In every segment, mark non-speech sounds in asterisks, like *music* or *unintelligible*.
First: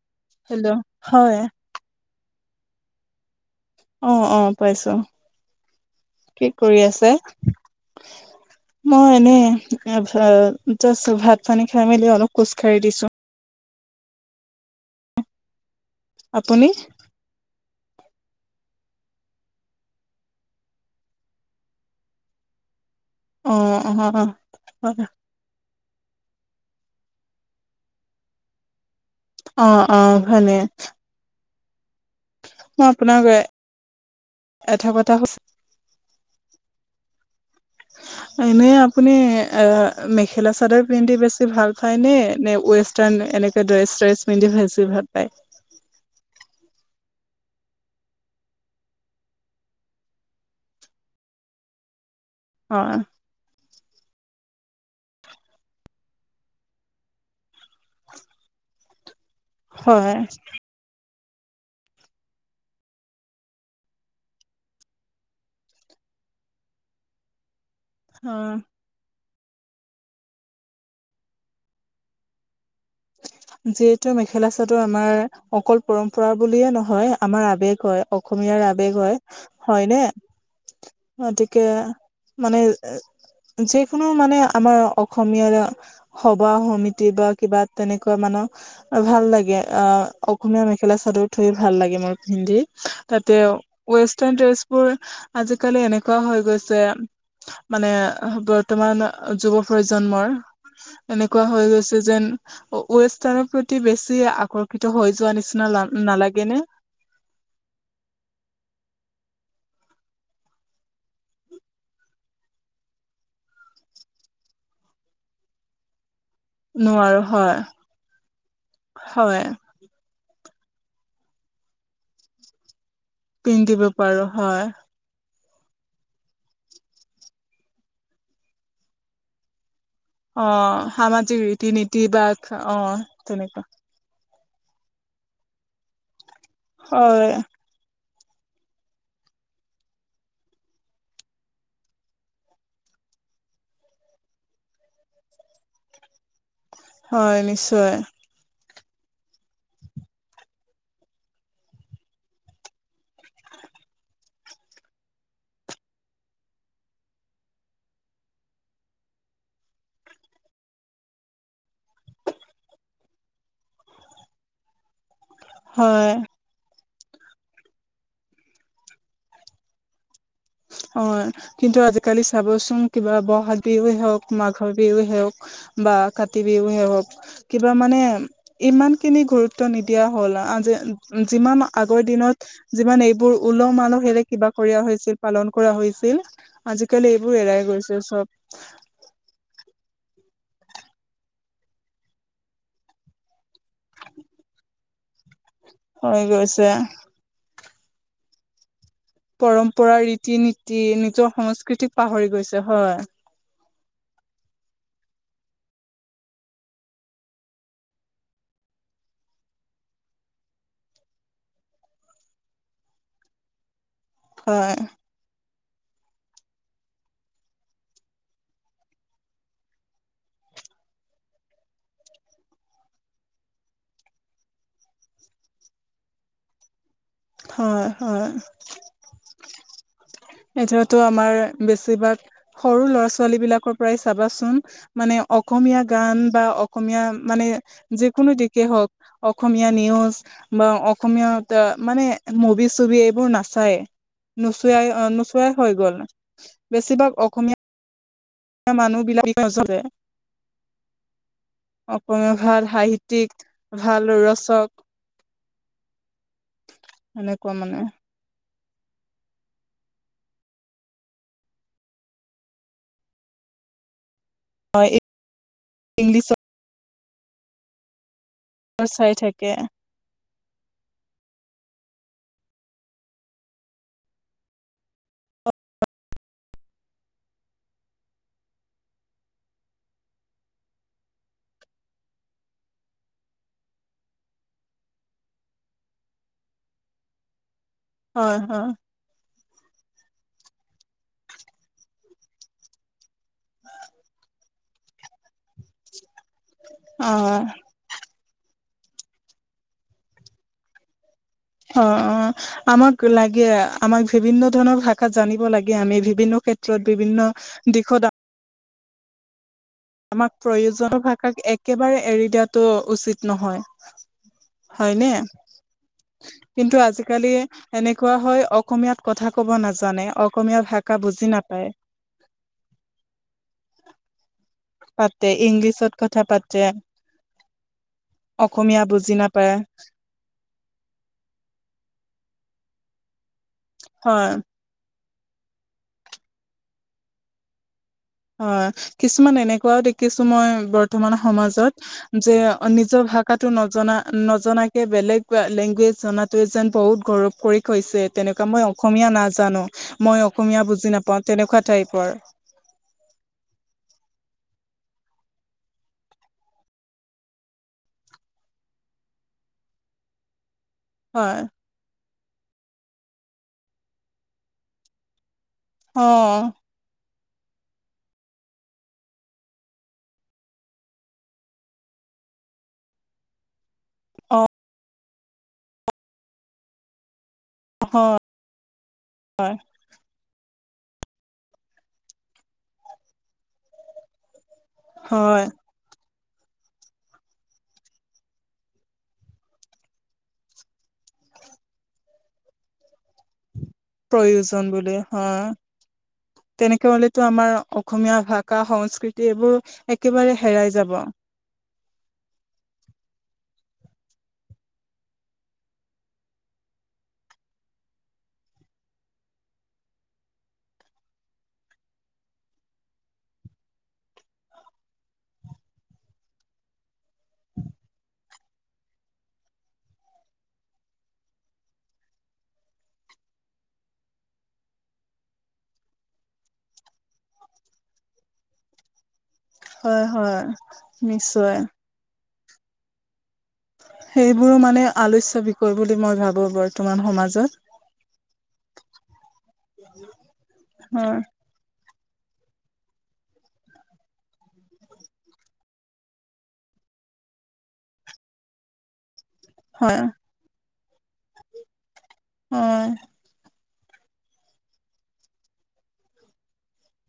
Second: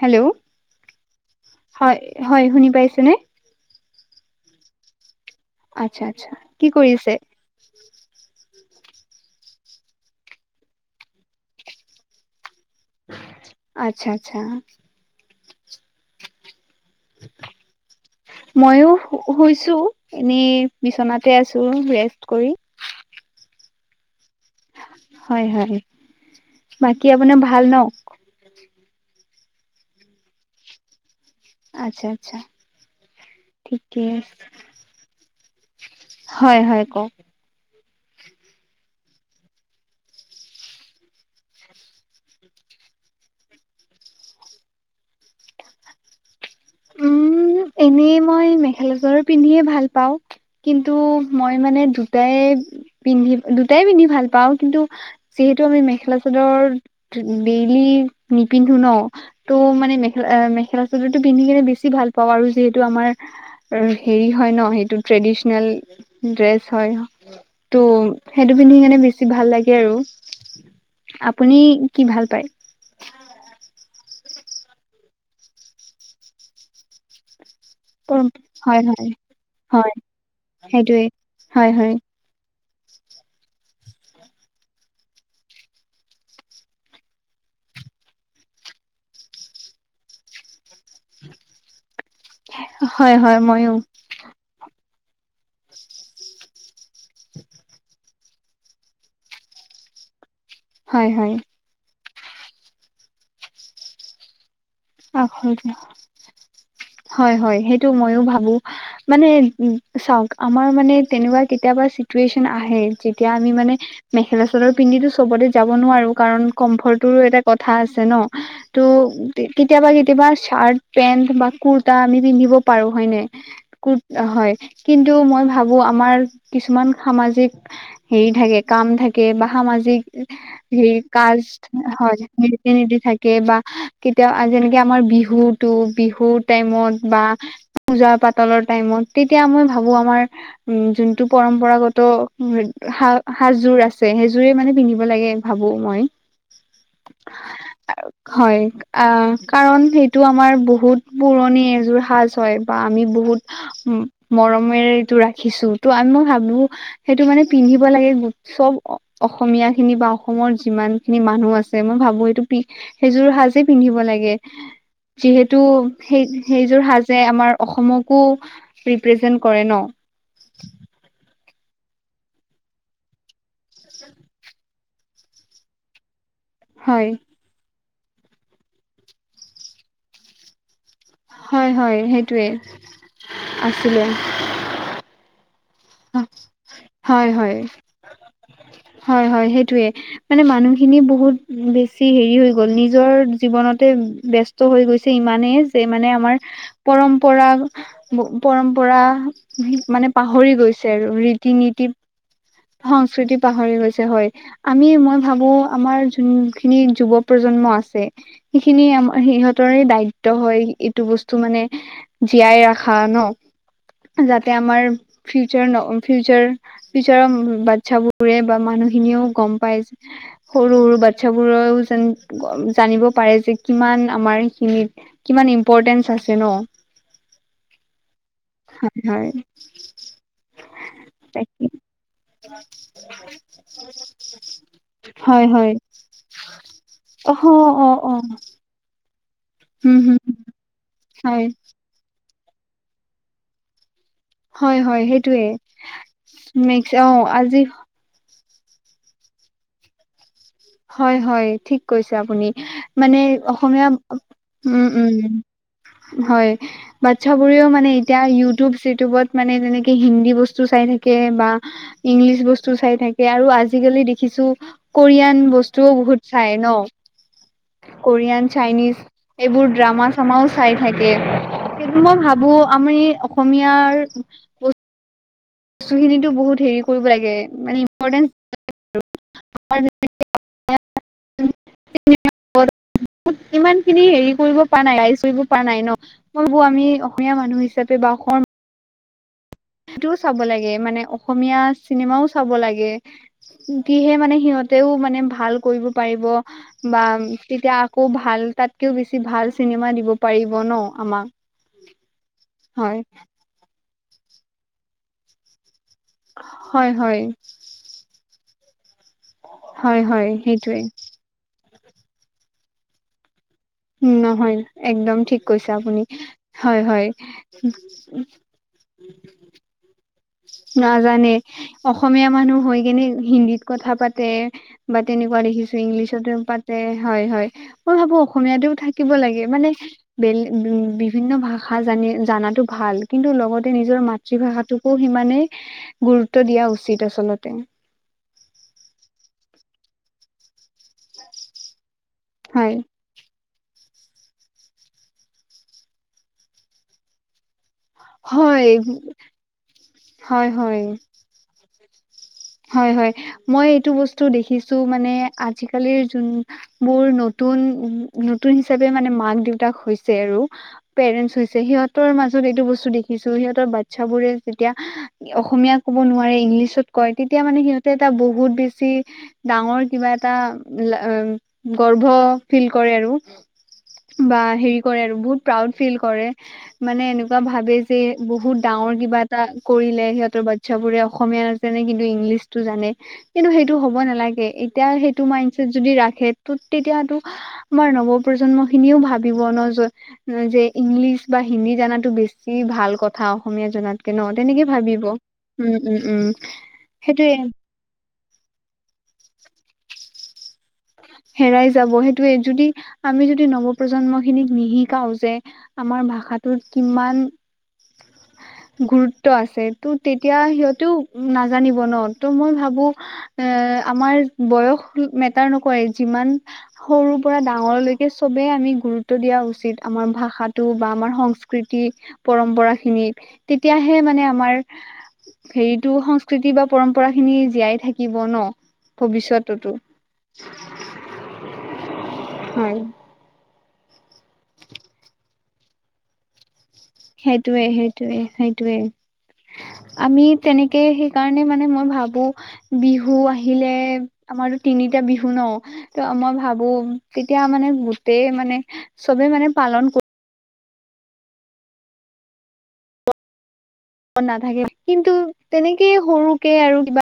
Hello hello হয়। হয় হয় শুনি পাইছেনে? অ অ পাইছো আচ্ছা আচ্ছা কি কৰি আছে? কৰিছে? মই এনে জা ভাত পানী খাই মেলি অলপ খোজ কাঢ়ি দিছো। আচ্ছা আচ্ছা। আপুনি? *unintelligible* মইো শুইছো এনে বিছনাতে আছো ৰেষ্ট কৰি অ অহ অ। হয় হয় বাকী আপোনাৰ ভাল ন? অ অ ভালে। আচ্ছা আচ্ছা মই আপোনাক ঠিকে আছে এটা কথা সু হয় হয় কক। এনেই আপুনি এ মেখেলা চাদৰ পিন্ধি বেছি ভাল পায় নে নে ৱেষ্টাৰ্ণ? এনেকে ড্ৰেছ চ্ৰেছ পিন্ধি ভেছি ভাল পায় উম এনেই মই মেখেলা চাদৰ পিন্ধিয়ে ভাল পাও কিন্তু মই মানে দু তাই অ পিন্ধি দু তটাই পিন্ধি ভাল পাওঁ কিন্তু যিহেতু আমি মেখেলা চাদৰ ডেইলি নিপিন্ধো ন তো মানে হয় মেখা মেখেলা চাদৰো পিন্ধি কেনে *inaudible* হয় ত অ সেইটো পিন্ধি কোনে বে ভাল লাগে আৰু আপুনি কি ভাল পায়? যিহেতু মেখেলা চাদৰ আমাৰ অকল পৰম্পৰা বুলিয়ে নহয় আমাৰ আবেগ হয়, অসমীয়াৰ আবেগ হয়, হয় সেইটোৱে ন তিকে হয়, হয়, মানে যিকোনো মানে আমাৰ অসমীয়াৰ সভা সমিতি বা কিবা তেনেকুৱা মানহ ভাল লাগে অ', অসমীয়া মেখেলা চাদৰ থৈ ভাল লাগে মোৰ হিন্দী হয়, তাতে হয় ময়ো ৱেষ্টাৰ্ণ ড্ৰেচবোৰ আজিকালি এনেকুৱা হৈ গৈছে মানে বৰ্তমান যুৱ প্ৰজন্মৰ হয়, হয়। এনেকুৱা হৈ গৈছে যেন ৱেষ্টাৰ্ণৰ প্ৰতি বেছি আকৰ্ষ আ হয়, হয় সেইটো মইয়ো ভাবো মানে চাওক আমাৰ মানে তেনেকুৱা কেতিয়াবা চিটুৱেচন আহে যেতিয়া আমি মানে মেখেলা চাদৰ পিন্ধি সবতে যাব নোৱাৰো কাৰণ কম্ফৰ্টৰো নোৱাৰো এটা হয় কথা আছে ন তো হয় কেতিয়াবা চাৰ্ট পেন্ট বা কুৰ্তা আমি পিন্ধিব পাৰো হয়নে পিন্ধিব পাৰো হয় কিন্তু মই ভাবো ভাবো আমাৰ কিছুমান সামাজিক হেৰি থাকে কাম থাকে বা সামাজিক অ হে সামাজিক কাজ ৰীতি নীতি হয় বা নীতি, অ নীতি থাকে বা তেনেকুৱা এতিয়া যেনেকে আমাৰ বিহুতটো বিহুৰ টাইমত বা হয় পূজা পাতলৰ টাইমত তেতিয়া মই ভাবো আমাৰ উ যোনটো পৰম্পৰাগত সাজযোৰ আছে সেইযোৰে মানে পিন্ধিব লাগে ভাবো মই হয় নিশ্চয়, হয় আহ, কাৰণ সেইটো আমাৰ বহুত পুৰণি এযোৰ সাজ হয় বা আমি বহুত মৰমেৰে এইটো ৰাখিছো ত' আমি মই ভাবো সেইটো মানে পিন্ধিব লাগে চব অসমীয়া খিনি বা অসমৰ যিমান খিনি মানুহ আছে মই ভাবো এইটো সেইযোৰ সাজ পিন্ধিব লাগে যিহেতু হয় সেই যোৰ সাজ যে আমাৰ অসমকো ৰিপ্ৰেজেণ্টেচন কৰে ন অ', কিন্তু আজিকালি চাবচোন কিবা বহাগ বিহু হওক মাঘৰ বিহু হওক বা কাতি বিহুে হওক হয় কিবা মানে ইমান খিনি গুৰুত্ব নিদিয়া হল আজি যিমান হয় হয় আগৰ দিনত সেইটোৱে যিমান এইবোৰ উওলহ আছিলে মালহেৰে কিবা কৰি হৈছিল পালন কৰা হৈছিল আজিকালি হয়, এইবোৰ হয়, এৰাই গৈছে চব হয়, হয় সেইটোৱে মানে মানুহখিনি বহুত বেছি হেৰি হৈ গ'ল নিজৰ জীৱনতে বস্ত হৈ গৈছে ইমানেই যে মানে হৈ আমাৰ গৈছে পৰম্পৰা পৰম পৰা পৰম্পৰা মানে ৰীতি পাহৰি নীতি গৈছে আৰু নিজৰ ৰীতি নীতি সংস্কৃতিক পাহৰি গৈছে হয় সংস্কৃতি পাহৰি গৈছে হয়, আমি মই ভাবো আমাৰ যোন খিনি যুৱ প্ৰজন্ম আছে সেইখিনি মাৰ সিহঁতৰে দায়িত্ব হয় এইটো বস্তু মানে জীয়াই ৰখা ন যাতে হয় আমাৰ ফিউচাৰৰ বাচ্ছাবোৰে বা মানুহখিনিয়ও গম পাই সৰু, সৰু বাচ্ছাবোৰেও জানিব পাৰে যে কিমান আমাৰ খিনিত কিমান ইম্পৰ্টেণ্টচ আছে ন হয় হয় হয় হয় এতিতো আমাৰ তাকে বেছিভাগ সৰু ল'ৰা ছোৱালী বিলাকৰ পৰাই চাবাচোন মানে হয় হয় অসমীয়া গান বা অসমীয়া অ মানে অ অ যিকোনো দিশেই হওক অসমীয়া হম নিউজ হম বা অসমীয়া হয় মানে মুভি চভি এইবোৰ নাচায় হয় নুচুৱাই হয় সেইটোয়ে নুচুৱাই হৈ গ'ল নেক্স অ বেছিভাগ আজি অসমীয়া মানুহ বিলাকৰে হয় হয় ঠিক কৈছে আপুনি ভাল মানে সাহিত্যিক অসমীয়া ভাল ৰচক উম উম হয় বাচ্ছাবোৰেও মানে এতিয়া চিউটিউবত মানে তেনেকে হিন্দী বস্তু চাই থাকে বা াল ব্তু হয় বু ইংলিছৰ ন কোৰিয়ান চাইনিজ চাই থাকে এইবোৰ ড্ৰামা চামাও চাই থাকে সেইটো মই ভাবো আমাৰ এই অসমীয়াৰ্ বস্তু বস্তুখিনিতো বহুত হেৰি কৰিব লাগে মানে ইম্পৰ্টেঞ্চ *unintelligible* ইমান খিনি হেৰি কৰিব পৰা নাই ৰাইজ কৰিব পৰা নাই ন মই বৌ আমি অসমীয়া মানুহ চপে হয় বখৰ হয় সেইটোও চাব লাগে মানে অসমীয়া চিনেমাও চাব লাগে কিহে মানে সিহত মানে ভাল কৰিব পাৰিব বা অ তেতিয়া আকৌ ভাল তাত তাতকৃও বেছি ভাল চিনেমা দিব পাৰিব ন আমাক অ অ আমাক হয় লাগে আমাক বিভিন্ন ধৰণৰ ভাষাত জানিব লাগে আমি বিভিন্ন ক্ষেত্ৰত হয় হয় বিভিন্ন দিশত হয় হয় আমাক সেইটোৱে প্ৰয়োজনীয় ভাষাক একেবাৰে এৰি দিয়াতটো উচিত নহয় নহয় হয়নে একদম ঠিক কৈছে আপুনি কিন্তু হয় হয় আজিকালি এনেকুৱা হয় অসমীয়াত কথা ক'ব নাজানে অসমীয়া ভাষা বুজি নাজানে নাপায় অসমীয়া মানুহ হৈ কেনে হিন্দীত কথা পাতে বা পাতে তেনেকুৱা দেখিছো ইংলিছত কথা ইংলিছতো পাতে হয় হয় মই ভাবো অসমীয়াাতও অসমীয়া থাকিব বুজি লাগে নাপায় মানে ব উ বিভিন্ন ভাষা জান জানাতো ভাল কিন্তু লগতে নিজৰ হয় মাতৃভাষাটো সিমানেই গুৰুত্ব দিয়া উচিত আচলতে হয় কিছুমান এনেকুৱাও দেখিছো মই বৰ্তমান সমাজত যে হয় নিজ ভাগত নজনা নজনাকে বেলেগ লেংগুৱেজ জনাাতোৱে যেন বহুত গৌৰৱ কৰি হৈছে তেনেকুৱা হয় মই অসমীয়া নাজানো মই হয় অসমীয়া হয় বুজি নাপাও তেনেকুৱা টাইপৰ হয় হয় মই এইটো বস্তু দেখিছো মানে আজিকালিৰ যোন মোৰ নতুন উ নতুন হিচাপে মানে মাক দেউতাক হৈছে আৰু পেৰেন্চ হয় হৈছে সিহতৰ মাজত এইটো বস্তু দেখিছো সিহঁতৰ বাচ্ছাবোৰে যেতিয়া অসমীয়া ক'ব অ নোৱাৰে ইংলিছত কয় তেতিয়া মানে সিহঁতে এটা বহুত বেছি ডাঙৰ কিবা এটা গৰ্ভ ফিল কৰে আৰু বা অ হেৰি কৰে আৰু বহুত প্ৰাউড ফিল কৰে মানে এনে বা ভাবে যে হয় বহুত ডাঙৰ কিবা এটা কৰিলে সিহঁতৰ বাচ্ছ বোৰে অসমীয়া নাছে নে কিন্তু ইংলিছটো জানে কিন্তু সেইটো হ'ব নালাগে এতিয়া সেইটো হয় মাইডছেট যদি ৰাখে আমাৰ নজন্ খি ভ হিন্দী জানাতো বেছি ভাল কথা অসমীয়া জনাতকে ন তেনেকে প্ৰয়োজন বুলি ভাবিব উম উম উম টো সেইটোয়ে আমাৰ অসমীয়া ভাষা সংস্কৃতি এইবোৰ একেবাৰে হেৰাই যাব হেৰাই যাব সেইটোয়ে যদি আমি যদি নৱপ্ৰজন্ম খিনিক নিশিকাও যে আমাৰ ভাষাটোত কিমান গুৰুত্ব আছে ত' তেতিয়া সিহসতেও নাজানিব ন ত' মই ভাবো এ আমাৰ বয়স টো মেটাৰ নকৰে যি মান সৰু পৰা ডাঙৰ লৈকে সবেই আমি গুৰুত্ব দিয়া উচিত আমাৰ ভাষাটো বা আমাৰ সংস্কৃতি পৰম্পৰাখিনিত তেতিয়াহে মানে আমাৰ হেৰিতো সংস্কৃতি বা পৰম্পৰা খিনি জীয়াই থাকিব ন ভৱিষ্যত হয় হয় নিশ্চয় হয় সেইবোৰো মানে আলোচ্য বিষয় বুলি মই ভাবো বৰ্ত সেইটোৱে সেইটোৱে সেইটোৱে আমি তেনেকে হয় সেইকাৰণে মানে মই ভাব ভাবো বিহু আহিলে আমাৰতো তিনিটা বিহু ন ত মই ভাবো তেতিয়া মানে গোটেই মানে চবে মানে পালন হয় কৰি অ ন নাথাকে কিন্তু তেনেকে সৰুকে আৰু কিবা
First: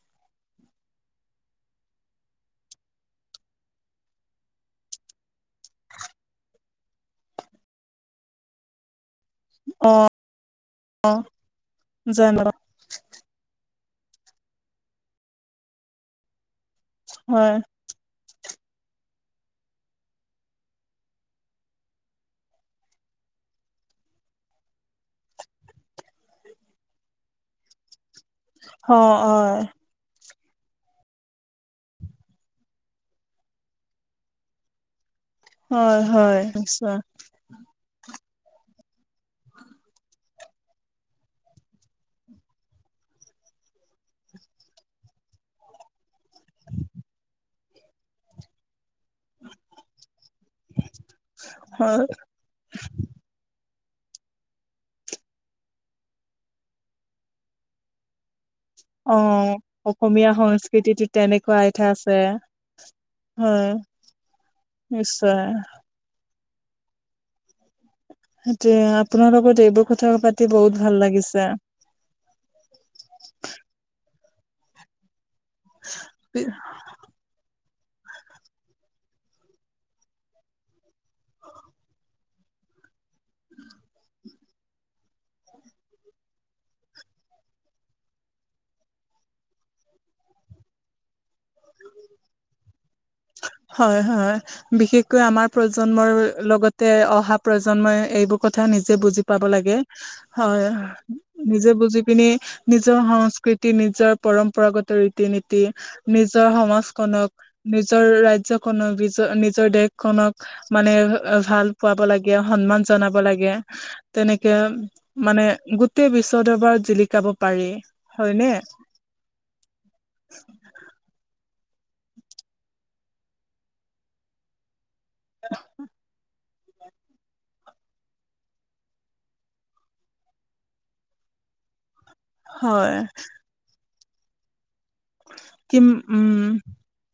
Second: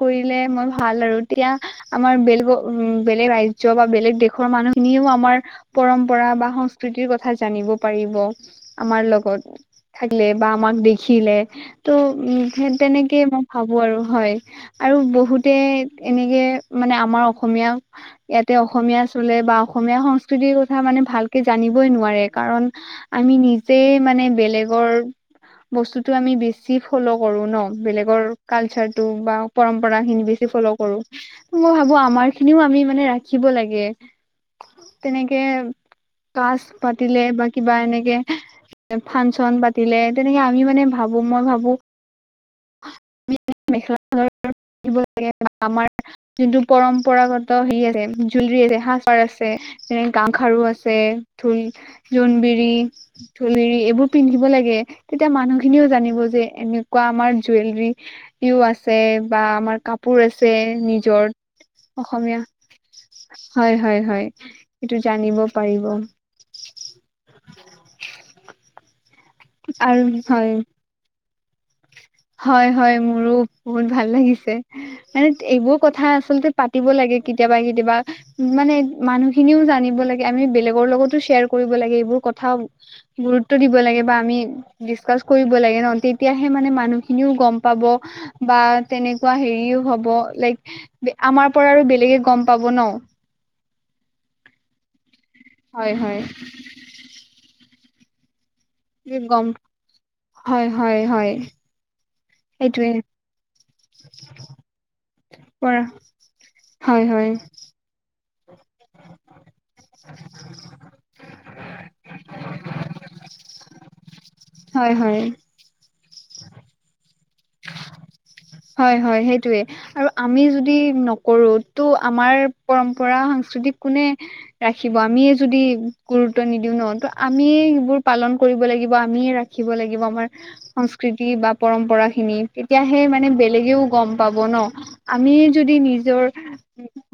কৰিলে মই ভাল আৰু তেতিয়া আমাৰ বেলেগৰ উ বেলেগ ৰাজ্য বা বেলেগ দেশৰ মান মানুহখিনিও আমাৰ পৰম্পৰা বা সংস্কৃতিৰ কথা জানিব পাৰিব আমাৰ লগত অ থাকিলে বা আমাক দেখিলে তো জানো উ তেনেকে মই ভাবো আৰু হয় আৰু বহুতে এনেকে মানে আমাৰ হয় অসমীয়া ইয়াতে অসমীয়া চলে বা অসমীয়া সংস্কৃতিৰ কথা মানে ভালকে জানিবই নোৱাৰে কাৰণ আ আমি নিজে মানে বেলেগৰ বস্তুটো আমি বেছি ফ'ল কৰো ন বেলেগৰ কালচাৰ অ টো বা হয় পৰম্পৰা খিনি বেছ ফল কৰো মই ভাবো আমাৰ খিনিও আমি মানে ৰাখিব লাগে তেনেকে হয় হয় কাজ নিশ্চয় পাতিলে বা কিবা এনেকে ফাংচন পাতিলে তেনেকে আমি মানে ভাবো মই ভাবো মেখেলা চাদৰ আমাৰ যোনটো পৰম্পৰাগত হে আছে জুলৰী আছে সাজপাৰ আছে যেনে গাম খাৰু আছে ঢোল হয় জোনবিৰি ঢো এইবোৰ পিন্ধিব লাগে তেতিয়া মানুহ খিনিও জানিব যে এনেকুৱা আমাৰ জুৱেলৰী ইয়ো আছে অ বা আমাৰ কাপোৰ অসমীয়া আছে সংস্কৃতিতো নিজৰ তেনেকুৱা আইঠা আছে অসমীয়া হয় হয় হয় সেইটো জানিব নিশ্চয় পাৰিব *unintelligible* যে আপোনাৰ লগত এইবোৰ আৰু কথা পাতি হয় বহুত ভাল লাগিছে হয় হয় মোৰো বহুত ভাল লাগিছে মানে এইবোৰ কথা আচলতে পাতিব লাগে কেতিয়াবা কেতিয়াবা কিবা মানে মানুহ খিনিও জানিব লাগে আমি বেলেগৰ লগতো শ্বেয়াৰ কৰিব লাগে এইবোৰ কথা গুৰুত্ব দিব লাগে বা আমি ডিচকাচ কৰিব লাগে নহ তেতিয়াহে মানে মানুহ ইয়ো গম পাব বা তেনেকুৱা হেৰিও হব লাইক আমাৰ পৰা আৰু বেলেগ সি গম পাব ন হয় হয় বিশেষকৈ আমাৰ হয় প্ৰজন্মৰ হয় লগতে অহা প্ৰজন্মই এইবোৰ কথা নিজে বুজি পাব গম লাগে হয় নিজে বুজি সেইটোৱে নিজৰ সংস্কৃতি নিজৰ পৰম্পৰাগত ৰীতি নীতি পৰা নিজৰ হয় সমাজখন হয় নিজ *unintelligible* ৰাজ্যখনক নিজৰ দেশখনক মানে এ ভাল পাব লাগে সন্মান জনাব লাগে তেনেকে হয় হয় মানে গোটেই বিশ্ব দৰবাৰত জিলিকাব পাৰি হয়নে হয় হয় সেইটোয়ে আৰু আমি যদি নকৰো টো আমাৰ পৰম্পৰা সাংস্কৃতিক কোনে ৰাখিব আমিয়ে যদি গুৰু গুৰুত্ব নিদিও ন ত আমিয়ে সবোৰ পালন কৰিব লাগিব আমিয়ে ৰাখিব লাগিব আমাৰ সংস্কৃতি বা পৰম্পৰা খিনি হয় তেতিয়াাহে মানে বেলেগেও গম পাব ন আমি যদি কিম নিজৰ উম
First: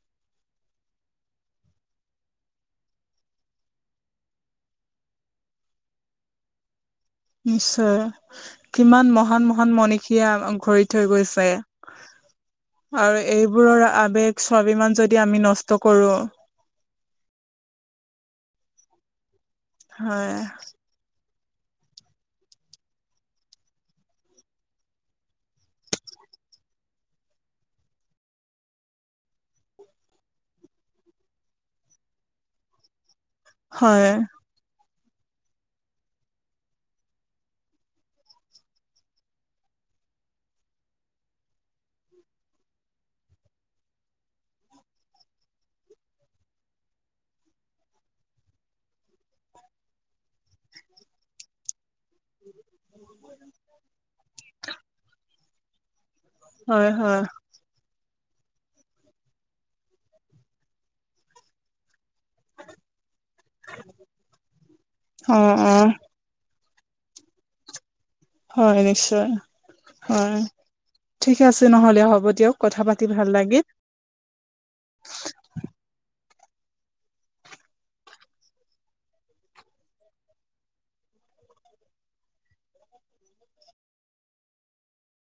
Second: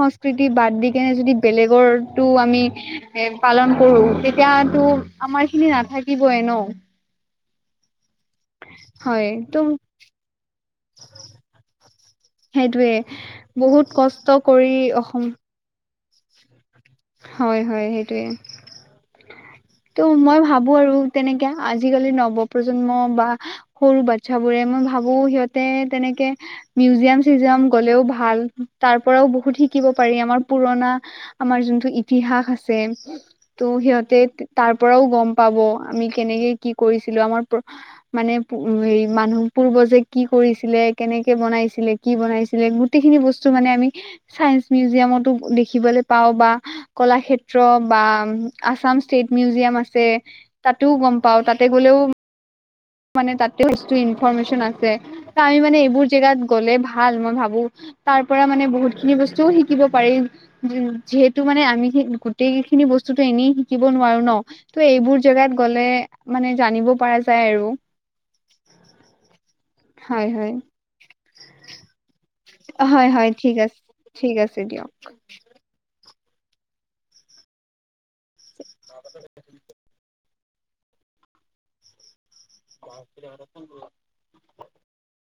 প্ৰকৃতি বাদ দি কেনে যদি বেলেগৰটো আমি এ পালন কৰো তেতিয়াতো আমাৰ খিনি নাথাকিবই ন নিশ্চয় কিমান হয় মহান মহান ত' মনীষীয়ে ঘৰি থৈ গৈছে সেইটোয়ে আৰু এইবোৰৰ বহুত কষ্ট আৱেগ কৰি স্বাভিমান অসম যদি আমি নষ্ট কৰো হয় হয় সেইটোৱে ত' হয় মই ভাবো আৰু তেনেকে আজিকালি নৱ প্ৰ্জন্ম বা সৰু বাচ্ছা বোৰে মই ভাবো সিহঁতে তেনেকে মিউজিয়াম চিউজিয়াম গ'লেও ভাল তাৰ পৰাও বহুত শিকিব পাৰি আমাৰ পুৰণা আমাৰ যোনটো ইতিহাস আছে ত' হয় সিহঁতে তাৰ পৰাও গম পাব আমি কেনেকে কি কৰিছিলো আমাৰ মানে হে মানুহ পূৰ্ব কি কৰিছিলে কেনেকে বনাইছিলে কি বনাইছিলে গোটেই খিনি বস্তু মানে আমি চ মিউজিয়ামতো দেখিবলৈ পাওঁ বা কলাক্ষেত্ৰ বা আছাম ষ্টেট মিউজিয়াম আছে তাতোও গম পাওঁ তা *unintelligible* মানে তাতে ব্তু ইনফৰমেশচন আছে ত আমি মানে এইবোৰ জেগাত গ'লে হয় ভাল হয় মই ভাবো তাৰ পৰা মানে বহুত খিনি বস্তুও শিকিব পাৰি যিহেতু মানে আমি গোটেই খিনি বস্তুতো এনেই শিকিব নোৱাৰো ন ত' এইবোৰ অ জেগাত অ গ'লে মানে জানিব পৰা যায় আৰু হয় নিশ্চয় হয় ঠিকে আছে নহলে হ'ব দিয়ক কথা পাতি হয় হয় ভাল ঠিক লাগিল আছে ঠিক আছে দিয়ক *unintelligible* *unintelligible*